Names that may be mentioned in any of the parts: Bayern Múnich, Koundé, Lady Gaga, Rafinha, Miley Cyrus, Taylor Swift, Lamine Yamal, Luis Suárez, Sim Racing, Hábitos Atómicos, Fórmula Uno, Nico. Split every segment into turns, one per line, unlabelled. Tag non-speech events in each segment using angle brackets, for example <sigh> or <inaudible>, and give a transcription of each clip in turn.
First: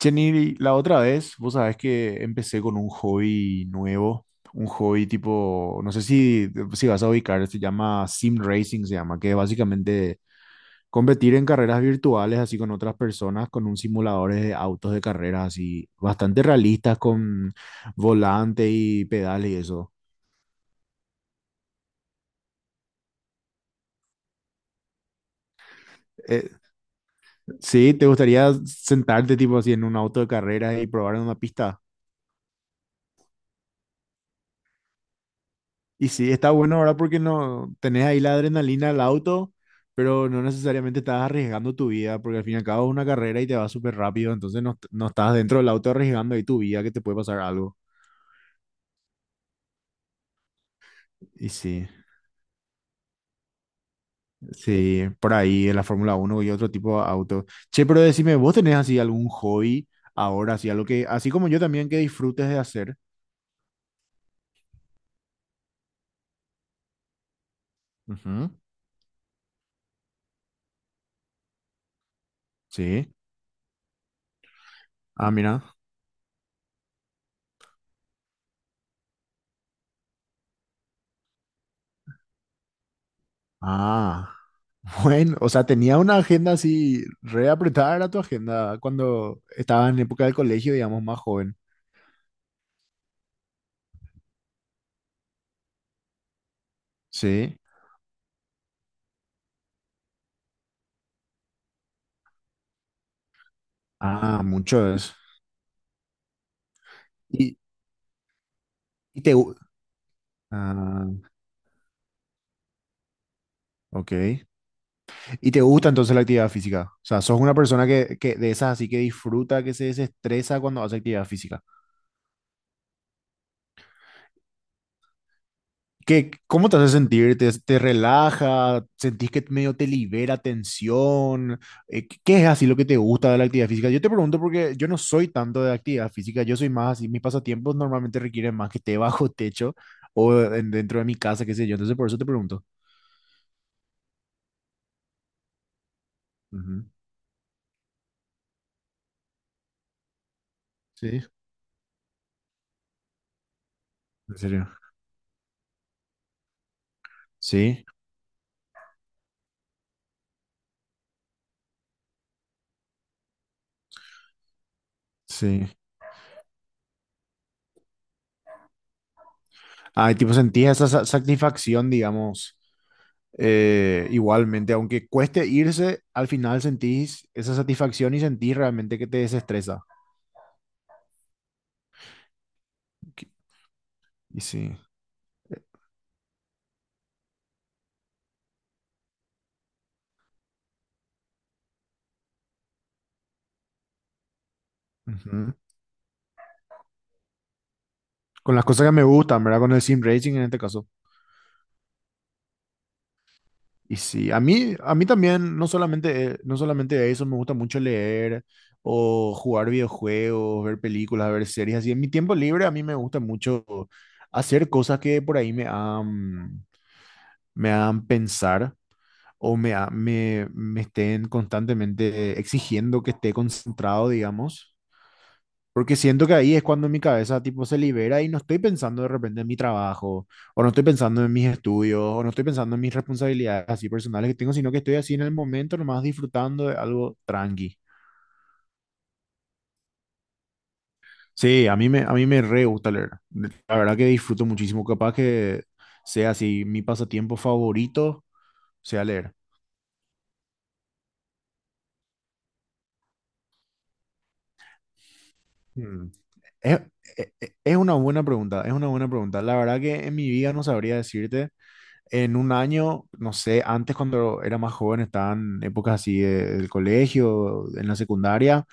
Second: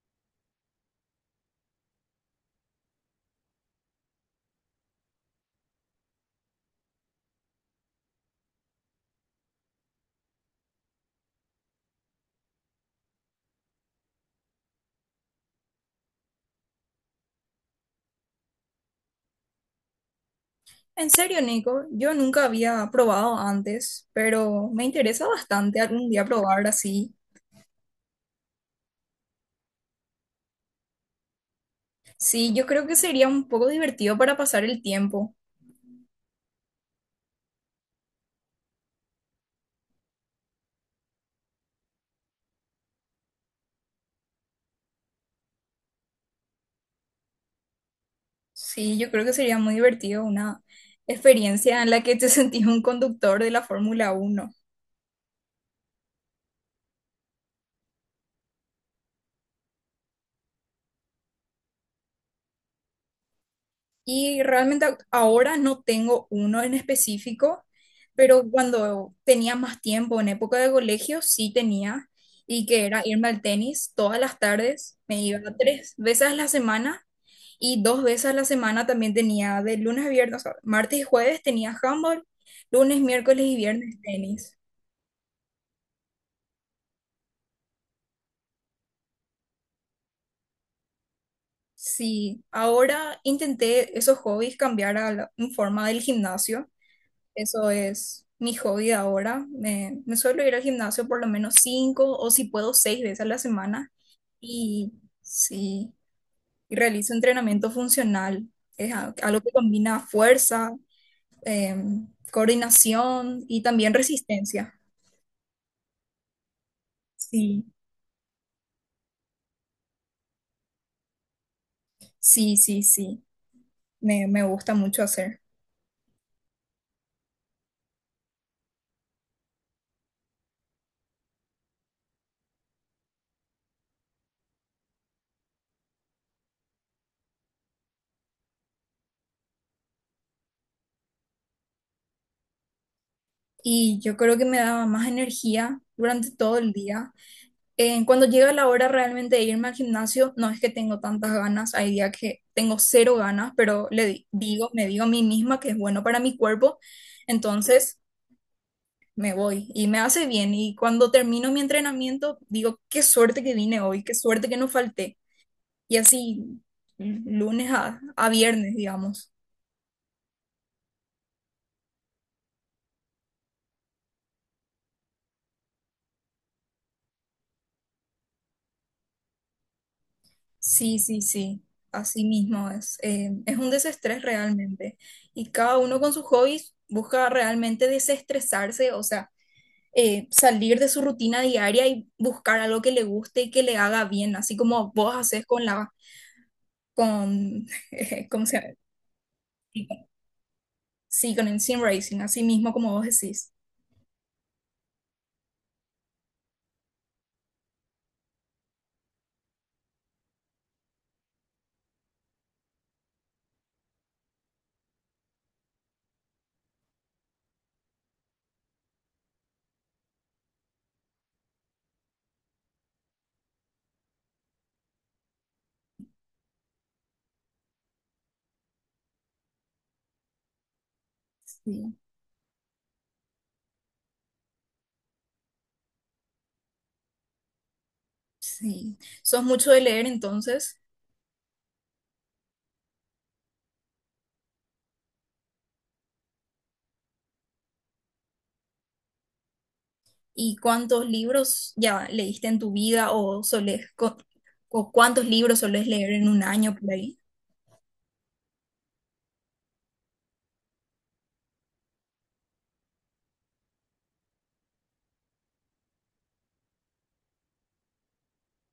Jenny, la otra vez, vos sabés que empecé con un hobby nuevo, un hobby tipo, no sé si vas a ubicar, se llama Sim Racing, se llama, que es básicamente competir en carreras virtuales así con otras personas, con un simulador de autos de carreras así, bastante realistas con volante y pedales y eso.
En serio, Nico, yo nunca había probado antes, pero me interesa bastante algún día
Eh,
probar así.
sí, ¿te gustaría sentarte tipo así en un auto de carreras y probar en una pista?
Sí, yo creo que sería un poco divertido para pasar el tiempo.
Y sí, está bueno ahora porque no tenés ahí la adrenalina al auto, pero no necesariamente estás arriesgando tu vida, porque al fin y al cabo es una carrera y te va súper rápido, entonces no, no estás dentro del auto arriesgando ahí tu vida que te puede pasar algo.
Sí, yo creo que sería muy divertido una
Y
experiencia
sí,
en la que te <laughs> sentís un conductor de la Fórmula Uno.
sí, por ahí en la Fórmula 1 y otro tipo de auto. Che, pero decime, ¿vos tenés así algún hobby ahora, así algo que, así como yo también que disfrutes de hacer?
Y realmente ahora no tengo uno en específico, pero
Ujú.
cuando tenía más tiempo, en época de colegio, sí tenía, y que era
Sí.
irme al tenis todas las tardes, me
Ah,
iba
mira.
3 veces a la semana. Y 2 veces a la semana también tenía de lunes a viernes, o sea, martes y jueves tenía handball, lunes, miércoles y viernes
Ah.
tenis.
Bueno, o sea, tenía una agenda así re apretada era tu agenda cuando estaba en época del colegio, digamos, más joven.
Sí, ahora intenté esos hobbies cambiar a en forma del gimnasio.
Sí.
Eso es mi hobby de ahora. Me suelo ir al gimnasio por lo menos cinco o si puedo seis veces a la semana.
Ah, mucho
Y
es.
sí, y realizo
Y,
entrenamiento funcional. Es
y
algo que combina fuerza,
ah,
coordinación y también
ok.
resistencia.
¿Y te gusta entonces la actividad física? O sea, sos una
Sí.
persona que de esas así que disfruta, que se desestresa cuando hace actividad física.
Sí, sí, sí, me gusta mucho hacer.
¿Qué, cómo te hace sentir? ¿Te relaja? ¿Sentís que medio te libera tensión? ¿Qué qué es así lo que te gusta de la actividad física? Yo te pregunto porque yo no soy tanto de actividad física, yo soy más así, mis pasatiempos normalmente requieren más que esté <laughs> bajo techo dentro de mi casa, qué sé yo, entonces por eso te pregunto.
Y yo creo que me daba más energía durante todo el
Ujú.
día. Cuando llega la hora realmente de irme al gimnasio, no es que tengo
Sí,
tantas ganas, hay días que tengo cero ganas, pero
en serio.
me digo a mí misma que es bueno para mi cuerpo,
Sí,
entonces me voy y me hace bien. Y cuando termino mi entrenamiento, digo, qué suerte que vine hoy, qué suerte que no falté.
sí.
Y así, lunes a viernes, digamos.
Ay, tipo, sentís esa satisfacción, digamos, igualmente, aunque cueste irse, al final sentís esa satisfacción y sentís realmente que te desestresa.
Sí, sí, sí, así mismo es. Es un desestrés
Y sí.
realmente. Y
eh,
cada uno con sus hobbies busca realmente desestresarse, o sea, salir de su rutina diaria y buscar algo que le guste y que le haga bien, así como vos haces
ujú.
con la, con, <laughs> ¿cómo se
Con las
llama?
cosas que me gustan, ¿verdad? Con el sim racing en este caso.
Sí, con el sim racing, así mismo como vos decís.
Y sí, a mí también, no solamente, no solamente eso, me gusta mucho leer o jugar videojuegos, ver películas, ver series. Así, en mi tiempo libre a mí me gusta mucho hacer cosas que por ahí me hagan pensar o me estén constantemente exigiendo que esté concentrado, digamos. Porque siento que ahí es cuando mi cabeza tipo se libera y no estoy pensando de repente en mi trabajo, o no estoy pensando en mis
Sí,
estudios, o no estoy pensando en mis responsabilidades así personales que tengo, sino que estoy así en el momento nomás disfrutando de algo tranqui.
sí. ¿Sos mucho de leer entonces?
Sí, a mí me re gusta leer. La verdad que disfruto muchísimo, capaz que sea así mi pasatiempo favorito, sea leer.
¿Y cuántos libros ya leíste en tu vida o solés, o cuántos libros solés
Hmm.
leer en un año
Es,
por ahí?
es es una buena pregunta, es una buena pregunta. La verdad que en mi vida no sabría decirte. En un año, no sé, antes cuando era más joven, estaban épocas así del colegio, en la secundaria,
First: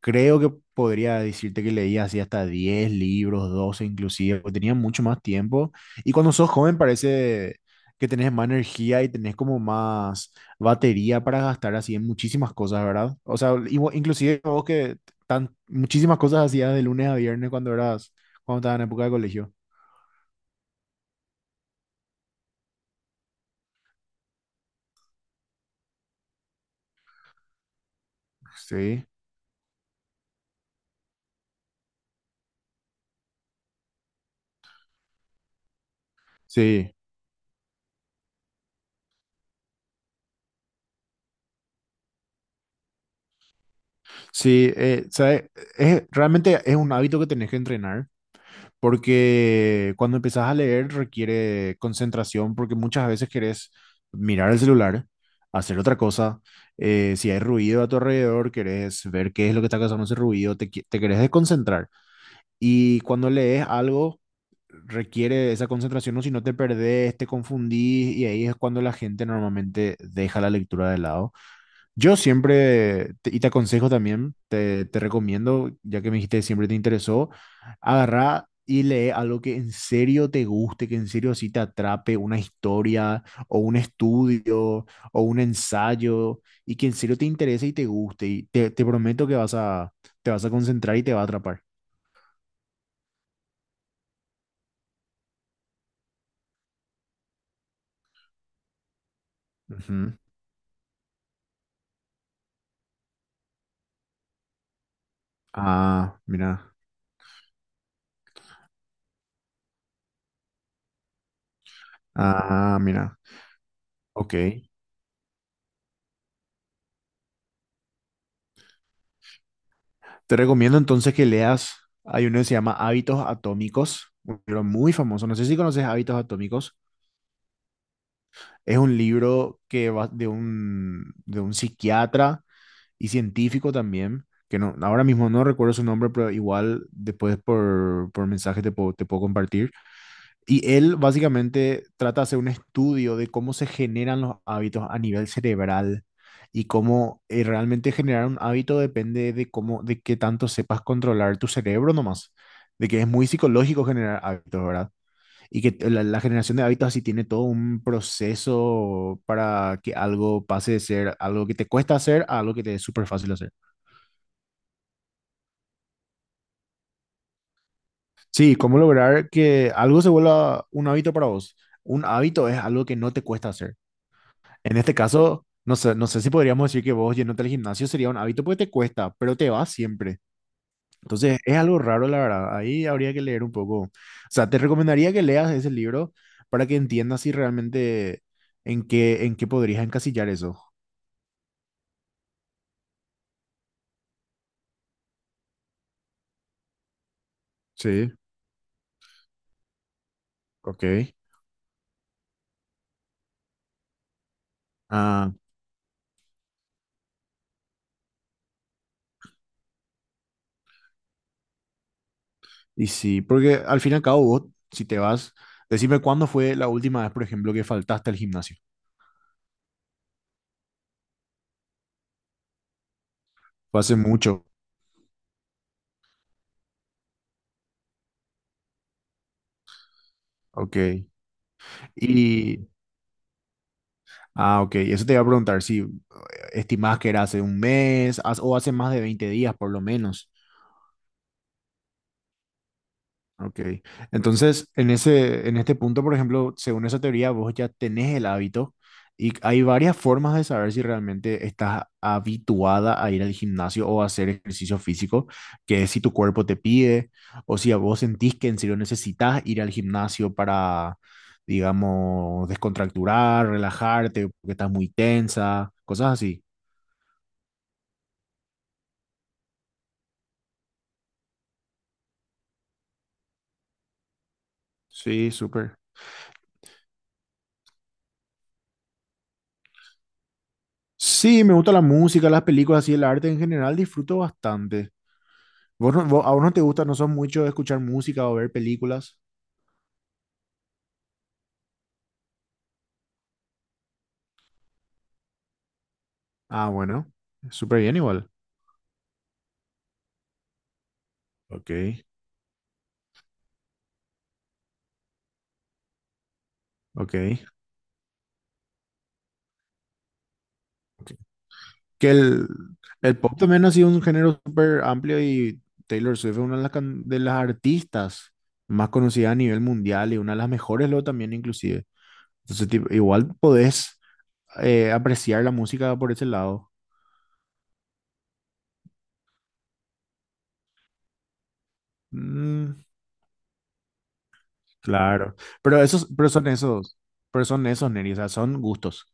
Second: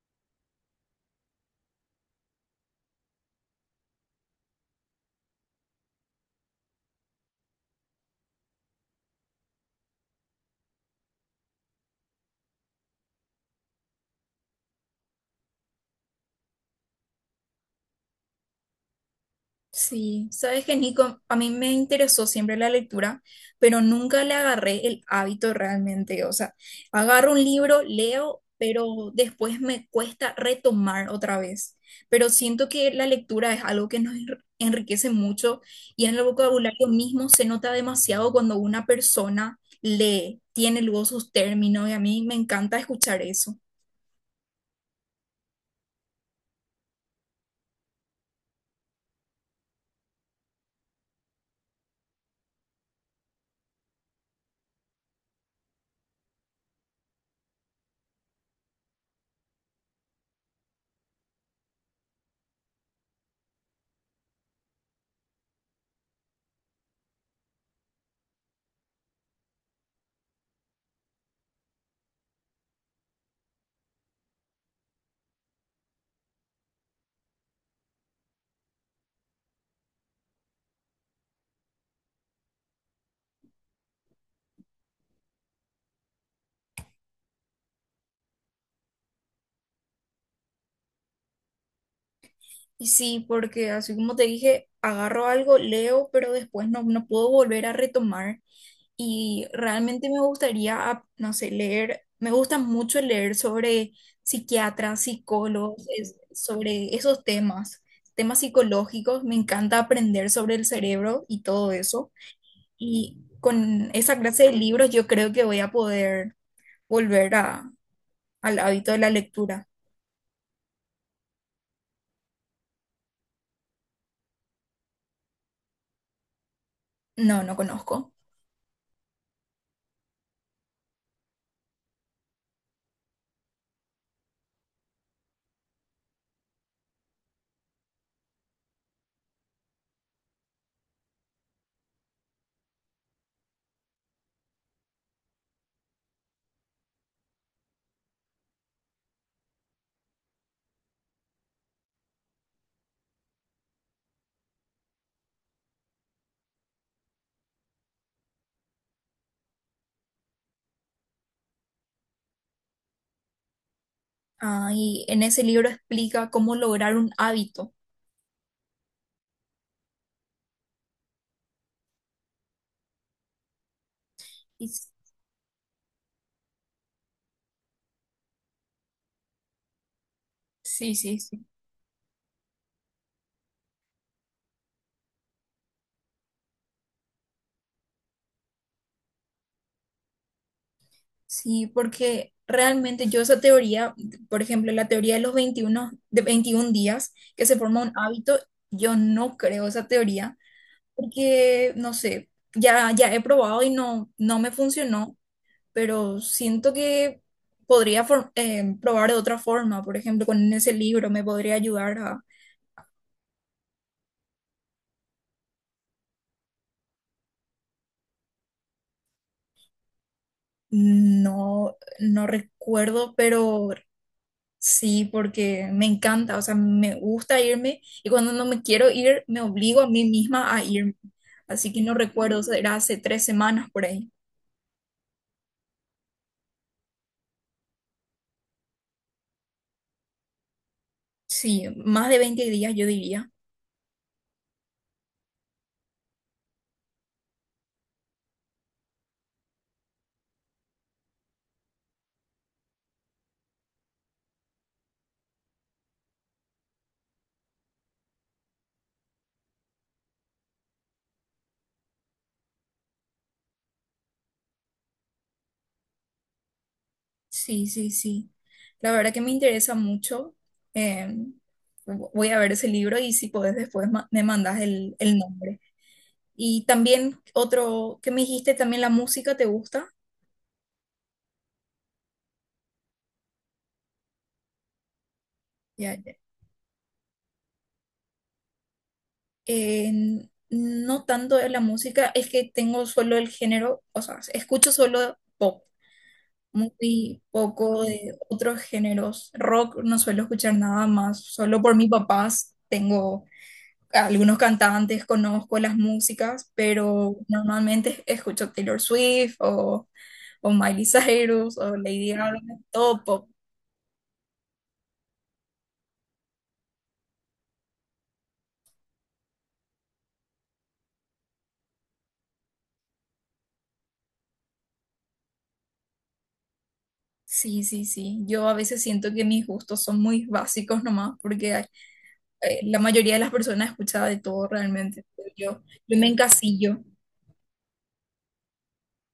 creo que podría decirte que leía así hasta 10 libros, 12 inclusive, porque tenía mucho más tiempo. Y cuando sos joven parece que tenés más energía y tenés como más batería para gastar así en muchísimas cosas, ¿verdad? O sea, inclusive vos que tan, muchísimas cosas hacías de lunes a viernes cuando eras, cuando estabas en época de colegio.
Sí, sabes que Nico, a mí me interesó siempre la lectura, pero nunca le agarré el hábito realmente. O sea, agarro un libro, leo,
Sí,
pero después me cuesta retomar otra vez. Pero siento que la lectura es algo que nos enriquece mucho y en el vocabulario
sí.
mismo se nota demasiado cuando una persona lee, tiene luego sus términos y a mí me encanta escuchar eso.
Sí, ¿sabe? Es, realmente es un hábito que tenés que entrenar porque cuando empezás a leer requiere concentración porque muchas veces querés mirar el celular, hacer otra cosa, si hay ruido a tu alrededor, querés ver qué es lo que está causando ese ruido, te querés desconcentrar. Y cuando lees algo requiere esa concentración o si no te perdés, te confundís y ahí es cuando la gente normalmente deja la lectura de lado. Yo siempre, y te aconsejo también, te recomiendo, ya que me dijiste que siempre te interesó, agarrá y lee algo que en serio te guste, que en serio sí te atrape, una historia o un estudio o un ensayo, y que en serio te interese y te guste. Y te prometo que te vas a concentrar y te va a atrapar.
Y sí, porque así como te dije, agarro algo, leo, pero después no puedo volver a retomar. Y realmente
Ujú.
me gustaría, no sé, leer, me gusta mucho leer sobre psiquiatras, psicólogos,
Ah, mira.
sobre esos temas, temas psicológicos, me encanta aprender sobre el cerebro y todo eso.
Ah, mira.
Y con esa
Ok.
clase de libros yo creo que voy a poder volver al hábito de la lectura.
Te recomiendo entonces que leas, hay uno que se llama Hábitos Atómicos, un libro muy famoso, no sé si conoces Hábitos Atómicos,
No, no conozco.
es un libro que va de de un psiquiatra y científico también, que no, ahora mismo no recuerdo su nombre, pero igual después por mensaje te puedo compartir y él básicamente trata de hacer un estudio de cómo se generan los hábitos a nivel cerebral y cómo realmente generar un hábito depende de cómo, de qué tanto sepas controlar tu cerebro nomás, de que es muy psicológico generar hábitos, ¿verdad? Y que la generación de hábitos así tiene todo un proceso para que algo pase de ser algo que te cuesta hacer a algo que te es súper fácil hacer.
Ah, y en ese libro explica cómo lograr un hábito.
Sí, cómo lograr que algo se vuelva un hábito para vos. Un hábito es algo que no te cuesta hacer.
Y
En
s-
este caso, no sé, no sé si podríamos decir que vos yéndote al gimnasio sería un hábito porque te cuesta, pero te vas siempre.
sí, sí,
Entonces,
sí.
es algo raro, la verdad. Ahí habría que leer un poco. O sea, te recomendaría que leas ese libro para que entiendas si realmente en qué podrías encasillar eso.
Sí, porque realmente yo esa teoría, por ejemplo, la teoría de los 21 de 21 días que se forma un
Sí,
hábito, yo no creo esa teoría
ok.
porque, no sé, ya he probado y no me funcionó,
Ah,
pero siento que podría probar de otra forma, por ejemplo, con ese libro me podría ayudar a,
y sí, porque al fin y al cabo vos, si te vas, decime cuándo fue la última vez, por ejemplo, que faltaste al gimnasio.
no recuerdo, pero
Fue hace mucho.
sí, porque me encanta, o sea, me gusta irme y cuando no me quiero ir, me obligo a mí misma a irme.
Ok.
Así que no recuerdo,
Y,
era hace 3 semanas por ahí.
ah, ok, eso te iba a preguntar, sí, estimás que era hace un mes o hace más de 20 días por lo menos.
Sí, más de 20 días yo diría.
Ok. Entonces, en este punto, por ejemplo, según esa teoría, vos ya tenés el hábito y hay varias formas de saber si realmente estás habituada a ir al gimnasio o a hacer ejercicio físico, que es si tu cuerpo te pide o si a vos sentís que en serio necesitas ir al gimnasio para, digamos, descontracturar, relajarte, porque estás muy tensa, cosas así.
Sí, sí, sí. La verdad que me interesa mucho. Eh, voy a ver ese libro y si podés después me mandas el
Sí,
nombre.
súper.
Y también otro que me dijiste, también la música, ¿te gusta?
Sí, me gusta la música, las películas y el arte en general, disfruto bastante. ¿Vos,
Ya,
no-
ya.
vos- a vos no te gusta, no sos mucho de escuchar música o ver películas?
Eh, no tanto de la música, es que tengo solo el género, o sea, escucho solo pop,
Ah, bueno,
muy
súper
poco
bien
de
igual.
otros géneros. Rock no suelo escuchar nada más, solo
Ok,
por mis papás tengo algunos cantantes, conozco las músicas,
ok,
pero normalmente escucho Taylor Swift o Miley
ok.
Cyrus o Lady
Que
Gaga, todo
el
pop.
pop también ha sido un género súper amplio y Taylor Swift es una de las, de las artistas más conocidas a nivel mundial y una de las mejores luego también inclusive. Entonces, tipo, igual podés apreciar la música por ese lado.
Sí, sí, sí. Yo a veces siento que mis gustos son muy básicos nomás, porque hay
Mm.
la mayoría de las personas escuchaba de todo realmente. Pero
Claro,
Yo,
pero
yo
esos,
me
pero son
encasillo.
esos, pero son esos, Neri, o sea, son gustos,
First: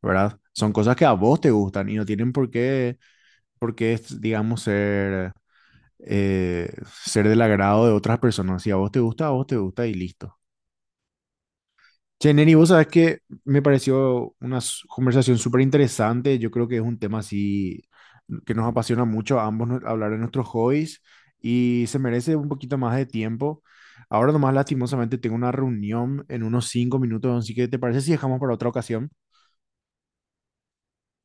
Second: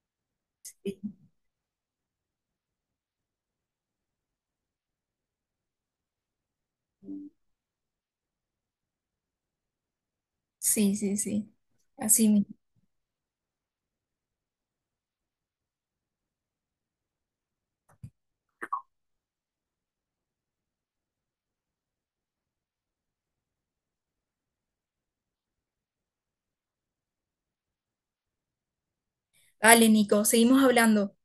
¿verdad? Son cosas que a vos te gustan y no tienen por qué, es, digamos, ser, eh, ser del agrado de otras personas. Si a vos te gusta, a vos te gusta y listo.
Sí, sí, sí. Así
Che,
mismo.
Neri, vos sabés que me pareció una conversación súper interesante. Yo creo que es un tema así que nos apasiona mucho a ambos hablar de nuestros hobbies y se merece un poquito más de tiempo. Ahora nomás lastimosamente tengo una reunión en unos 5 minutos, así que ¿te parece si dejamos para otra ocasión?
Dale, Nico, seguimos hablando.